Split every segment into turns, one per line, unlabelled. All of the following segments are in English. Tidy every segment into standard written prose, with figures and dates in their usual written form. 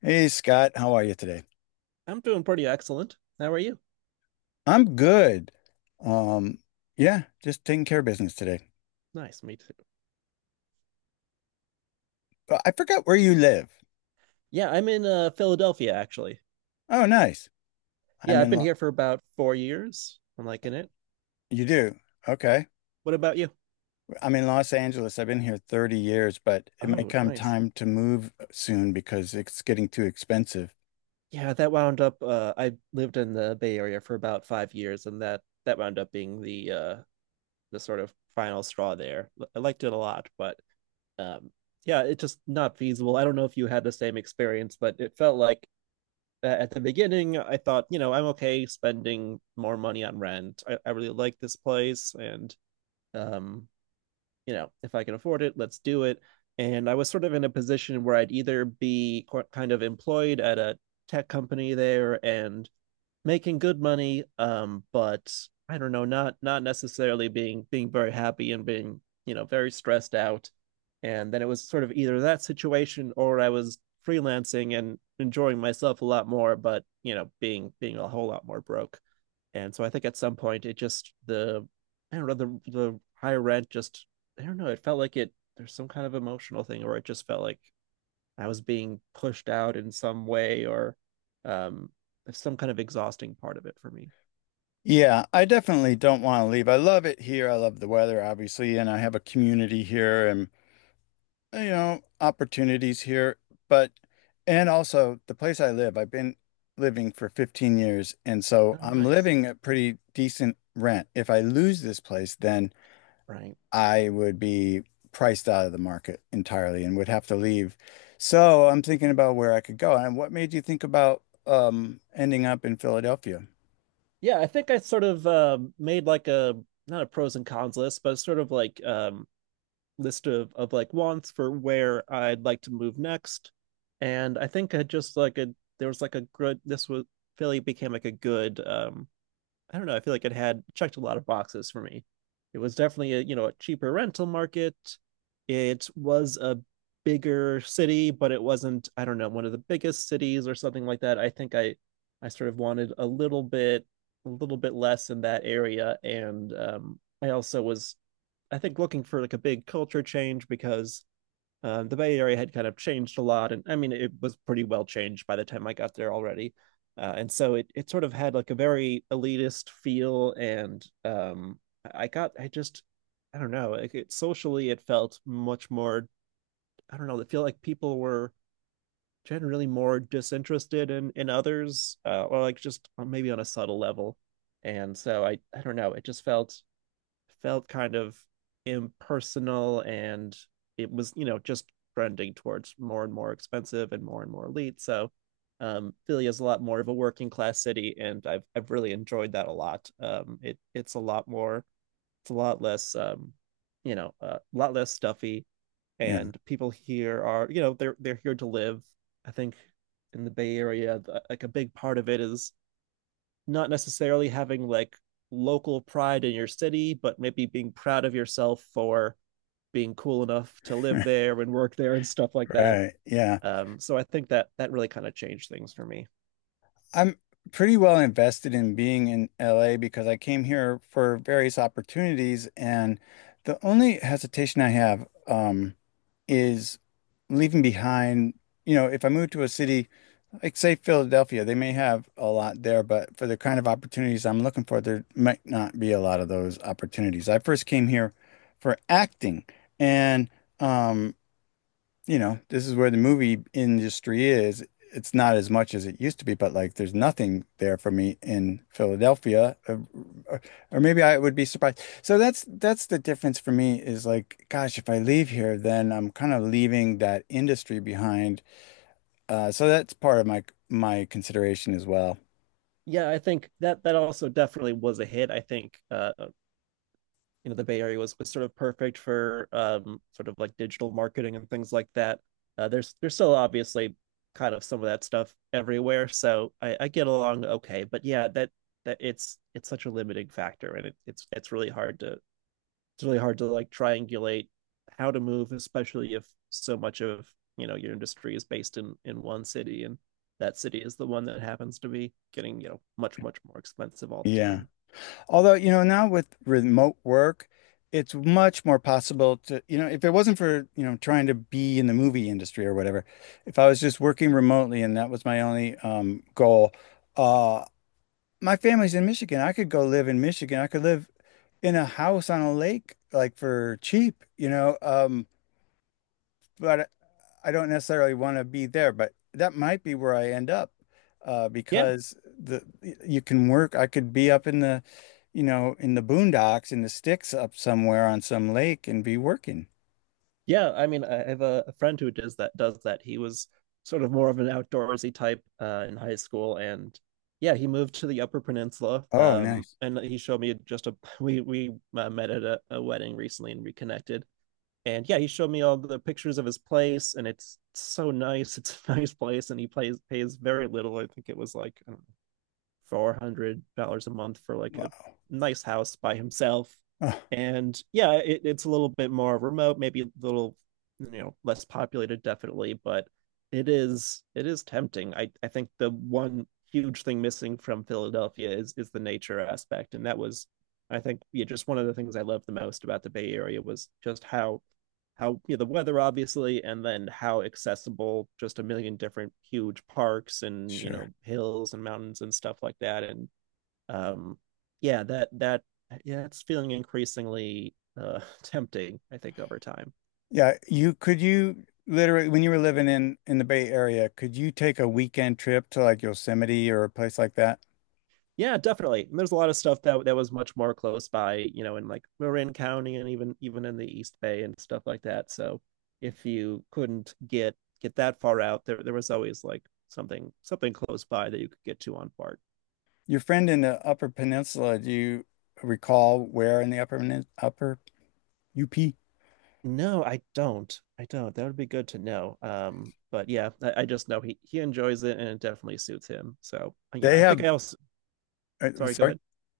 Hey Scott, how are you today?
I'm doing pretty excellent. How are you?
I'm good. Um, yeah, just taking care of business today.
Nice, me too.
I forgot where you live.
Yeah, I'm in Philadelphia actually.
Oh, nice. I'm
Yeah, I've
in
been
Lo
here for about 4 years. I'm liking it.
you do. Okay.
What about you?
I'm in Los Angeles. I've been here 30 years, but it may
Oh,
come
nice.
time to move soon because it's getting too expensive.
Yeah, that wound up. I lived in the Bay Area for about 5 years, and that wound up being the the sort of final straw there. I liked it a lot, but um, yeah, it's just not feasible. I don't know if you had the same experience, but it felt like at the beginning, I thought, I'm okay spending more money on rent. I really like this place, and um, if I can afford it, let's do it. And I was sort of in a position where I'd either be kind of employed at a tech company there and making good money, but I don't know, not necessarily being very happy and being very stressed out. And then it was sort of either that situation or I was freelancing and enjoying myself a lot more, but being a whole lot more broke. And so I think at some point it just the I don't know, the higher rent just, I don't know, it felt like it there's some kind of emotional thing, or it just felt like I was being pushed out in some way, or um some kind of exhausting part of it for me.
Yeah, I definitely don't want to leave. I love it here. I love the weather, obviously, and I have a community here and, you know, opportunities here, but and also the place I live, I've been living for 15 years, and so
Oh,
I'm
nice.
living at pretty decent rent. If I lose this place, then
Right.
I would be priced out of the market entirely and would have to leave. So I'm thinking about where I could go. And what made you think about ending up in Philadelphia?
Yeah, I think I sort of made like a, not a pros and cons list, but sort of like list of like wants for where I'd like to move next, and I think I just like a there was like a good this was Philly became like a good, I don't know, I feel like it had checked a lot of boxes for me. It was definitely a, you know, a cheaper rental market. It was a bigger city, but it wasn't, I don't know, one of the biggest cities or something like that. I think I sort of wanted a little bit less in that area, and I also was, I think, looking for like a big culture change because the Bay Area had kind of changed a lot, and I mean it was pretty well changed by the time I got there already, and so it sort of had like a very elitist feel, and I just, I don't know, like it socially it felt much more, I don't know, it feel like people were generally more disinterested in others, or like just, maybe on a subtle level, and so I don't know, it just felt kind of impersonal, and it was, you know, just trending towards more and more expensive and more elite. So Philly is a lot more of a working class city, and I've really enjoyed that a lot. It's a lot less, a lot less stuffy,
Yeah.
and people here are, you know, they're here to live. I think in the Bay Area, like a big part of it is not necessarily having like local pride in your city, but maybe being proud of yourself for being cool enough to live there and work there and stuff like that.
Right. Yeah.
So I think that that really kind of changed things for me.
I'm pretty well invested in being in LA because I came here for various opportunities, and the only hesitation I have is leaving behind. You know, if I move to a city like, say, Philadelphia, they may have a lot there, but for the kind of opportunities I'm looking for, there might not be a lot of those opportunities. I first came here for acting, and um, you know, this is where the movie industry is. It's not as much as it used to be, but like there's nothing there for me in Philadelphia, or, or maybe I would be surprised. So that's the difference for me is like, gosh, if I leave here, then I'm kind of leaving that industry behind. So that's part of my consideration as well.
Yeah, I think that that also definitely was a hit. I think, you know, the Bay Area was sort of perfect for sort of like digital marketing and things like that. There's still obviously kind of some of that stuff everywhere, so I get along okay. But yeah, that that it's such a limiting factor, and it's really hard to, it's really hard to, like, triangulate how to move, especially if so much of, you know, your industry is based in one city, and that city is the one that happens to be getting, you know, much more expensive all the
Yeah.
time.
Although, you know, now with remote work, it's much more possible to, you know, if it wasn't for, you know, trying to be in the movie industry or whatever, if I was just working remotely and that was my only goal, uh, my family's in Michigan. I could go live in Michigan. I could live in a house on a lake, like for cheap, you know. But I don't necessarily want to be there, but that might be where I end up
Yeah.
because the you can work. I could be up in the, you know, in the boondocks in the sticks up somewhere on some lake and be working.
Yeah, I mean, I have a friend who does that. Does that? He was sort of more of an outdoorsy type, in high school, and yeah, he moved to the Upper Peninsula.
Oh, nice.
And he showed me just a, we met at a wedding recently and reconnected. And yeah, he showed me all the pictures of his place, and it's so nice. It's a nice place, and he plays pays very little. I think it was like, I don't, $400 a month for like a
Well,
nice house by himself.
oh,
And yeah, it, it's a little bit more remote, maybe a little, you know, less populated, definitely, but it is tempting. I think the one huge thing missing from Philadelphia is the nature aspect, and that was, I think, yeah, just one of the things I loved the most about the Bay Area was just how, you know, the weather obviously, and then how accessible just a million different huge parks, and, you
sure.
know, hills and mountains and stuff like that, and um yeah, that that yeah, it's feeling increasingly tempting, I think, over time.
Yeah, you could you literally when you were living in the Bay Area, could you take a weekend trip to like Yosemite or a place like that?
Yeah, definitely, and there's a lot of stuff that was much more close by, you know, in like Marin County, and even in the East Bay and stuff like that. So if you couldn't get that far out there, there was always like something close by that you could get to on BART.
Your friend in the Upper Peninsula, do you recall where in the Upper UP?
No, I don't. I don't. That would be good to know. But yeah, I just know he enjoys it, and it definitely suits him. So yeah,
They
I think
have,
I also. Sorry, go
sorry,
ahead.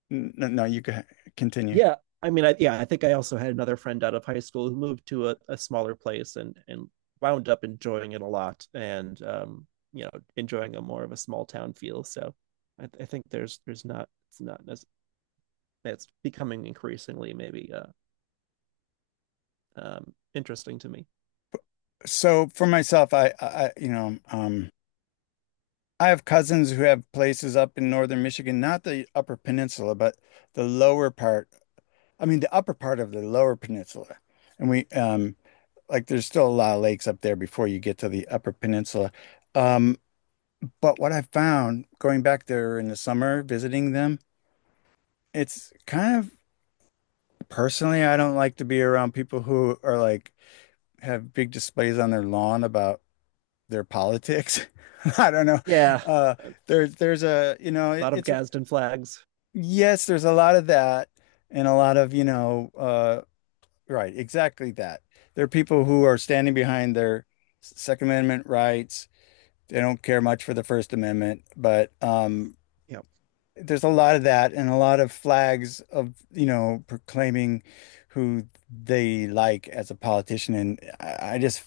No, no, you can continue.
Yeah, I mean, yeah, I think I also had another friend out of high school who moved to a smaller place, and wound up enjoying it a lot, and you know, enjoying a more of a small town feel. So I think there's not it's not as, that's becoming increasingly maybe interesting to me.
So for myself, you know, I have cousins who have places up in northern Michigan, not the Upper Peninsula, but the lower part. I mean, the upper part of the Lower Peninsula, and we, like, there's still a lot of lakes up there before you get to the Upper Peninsula. Um, but what I found going back there in the summer, visiting them. It's kind of personally, I don't like to be around people who are like have big displays on their lawn about their politics. I don't know.
Yeah,
Uh,
a
there's a, you know, it,
lot of
it's
Gadsden flags.
yes, there's a lot of that and a lot of, you know, right, exactly that. There are people who are standing behind their Second Amendment rights. They don't care much for the First Amendment, but
Yeah.
there's a lot of that and a lot of flags of, you know, proclaiming who they like as a politician. And I just,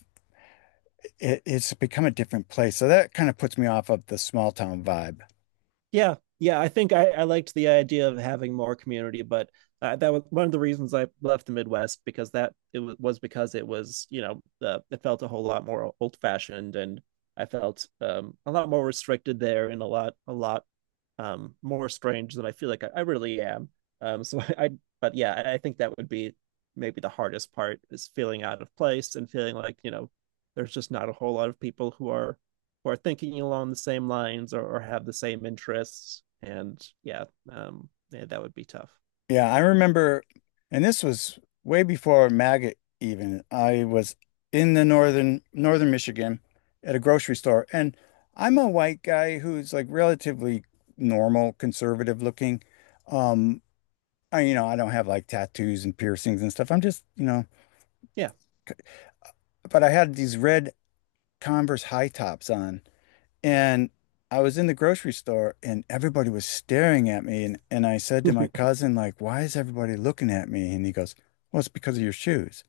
it's become a different place. So that kind of puts me off of the small town vibe.
Yeah, yeah, I think I liked the idea of having more community, but that was one of the reasons I left the Midwest, because that it w was because it was, you know, it felt a whole lot more old-fashioned, and I felt, a lot more restricted there, and a lot more strange than I feel like I really am. So but yeah, I think that would be maybe the hardest part is feeling out of place and feeling like, you know, there's just not a whole lot of people who are thinking along the same lines, or have the same interests. And yeah, yeah, that would be tough.
Yeah, I remember, and this was way before MAGA even. I was in the northern Michigan at a grocery store, and I'm a white guy who's like relatively normal, conservative looking. Um, I, you know, I don't have like tattoos and piercings and stuff. I'm just, you know,
Yeah.
but I had these red Converse high tops on and I was in the grocery store and everybody was staring at me and I said to my cousin, like, why is everybody looking at me? And he goes, well, it's because of your shoes.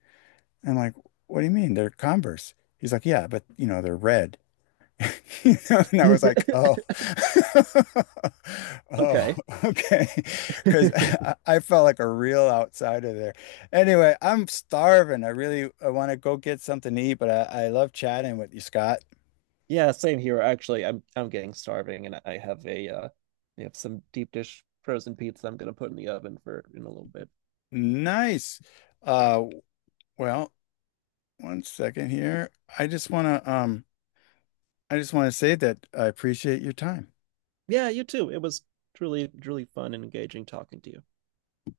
And I'm like, what do you mean? They're Converse. He's like, yeah, but you know, they're red. You know, and I was like, "Oh, oh,
Okay.
okay," because I felt like a real outsider there. Anyway, I'm starving. I want to go get something to eat, but I love chatting with you, Scott.
Yeah, same here. Actually, I'm getting starving, and I have a, I have some deep dish frozen pizza I'm gonna put in the oven for in a little bit.
Nice. Uh, well, one second here. I just wanna um, I just want to say that I appreciate your time.
Yeah, you too. It was truly truly fun and engaging talking to you.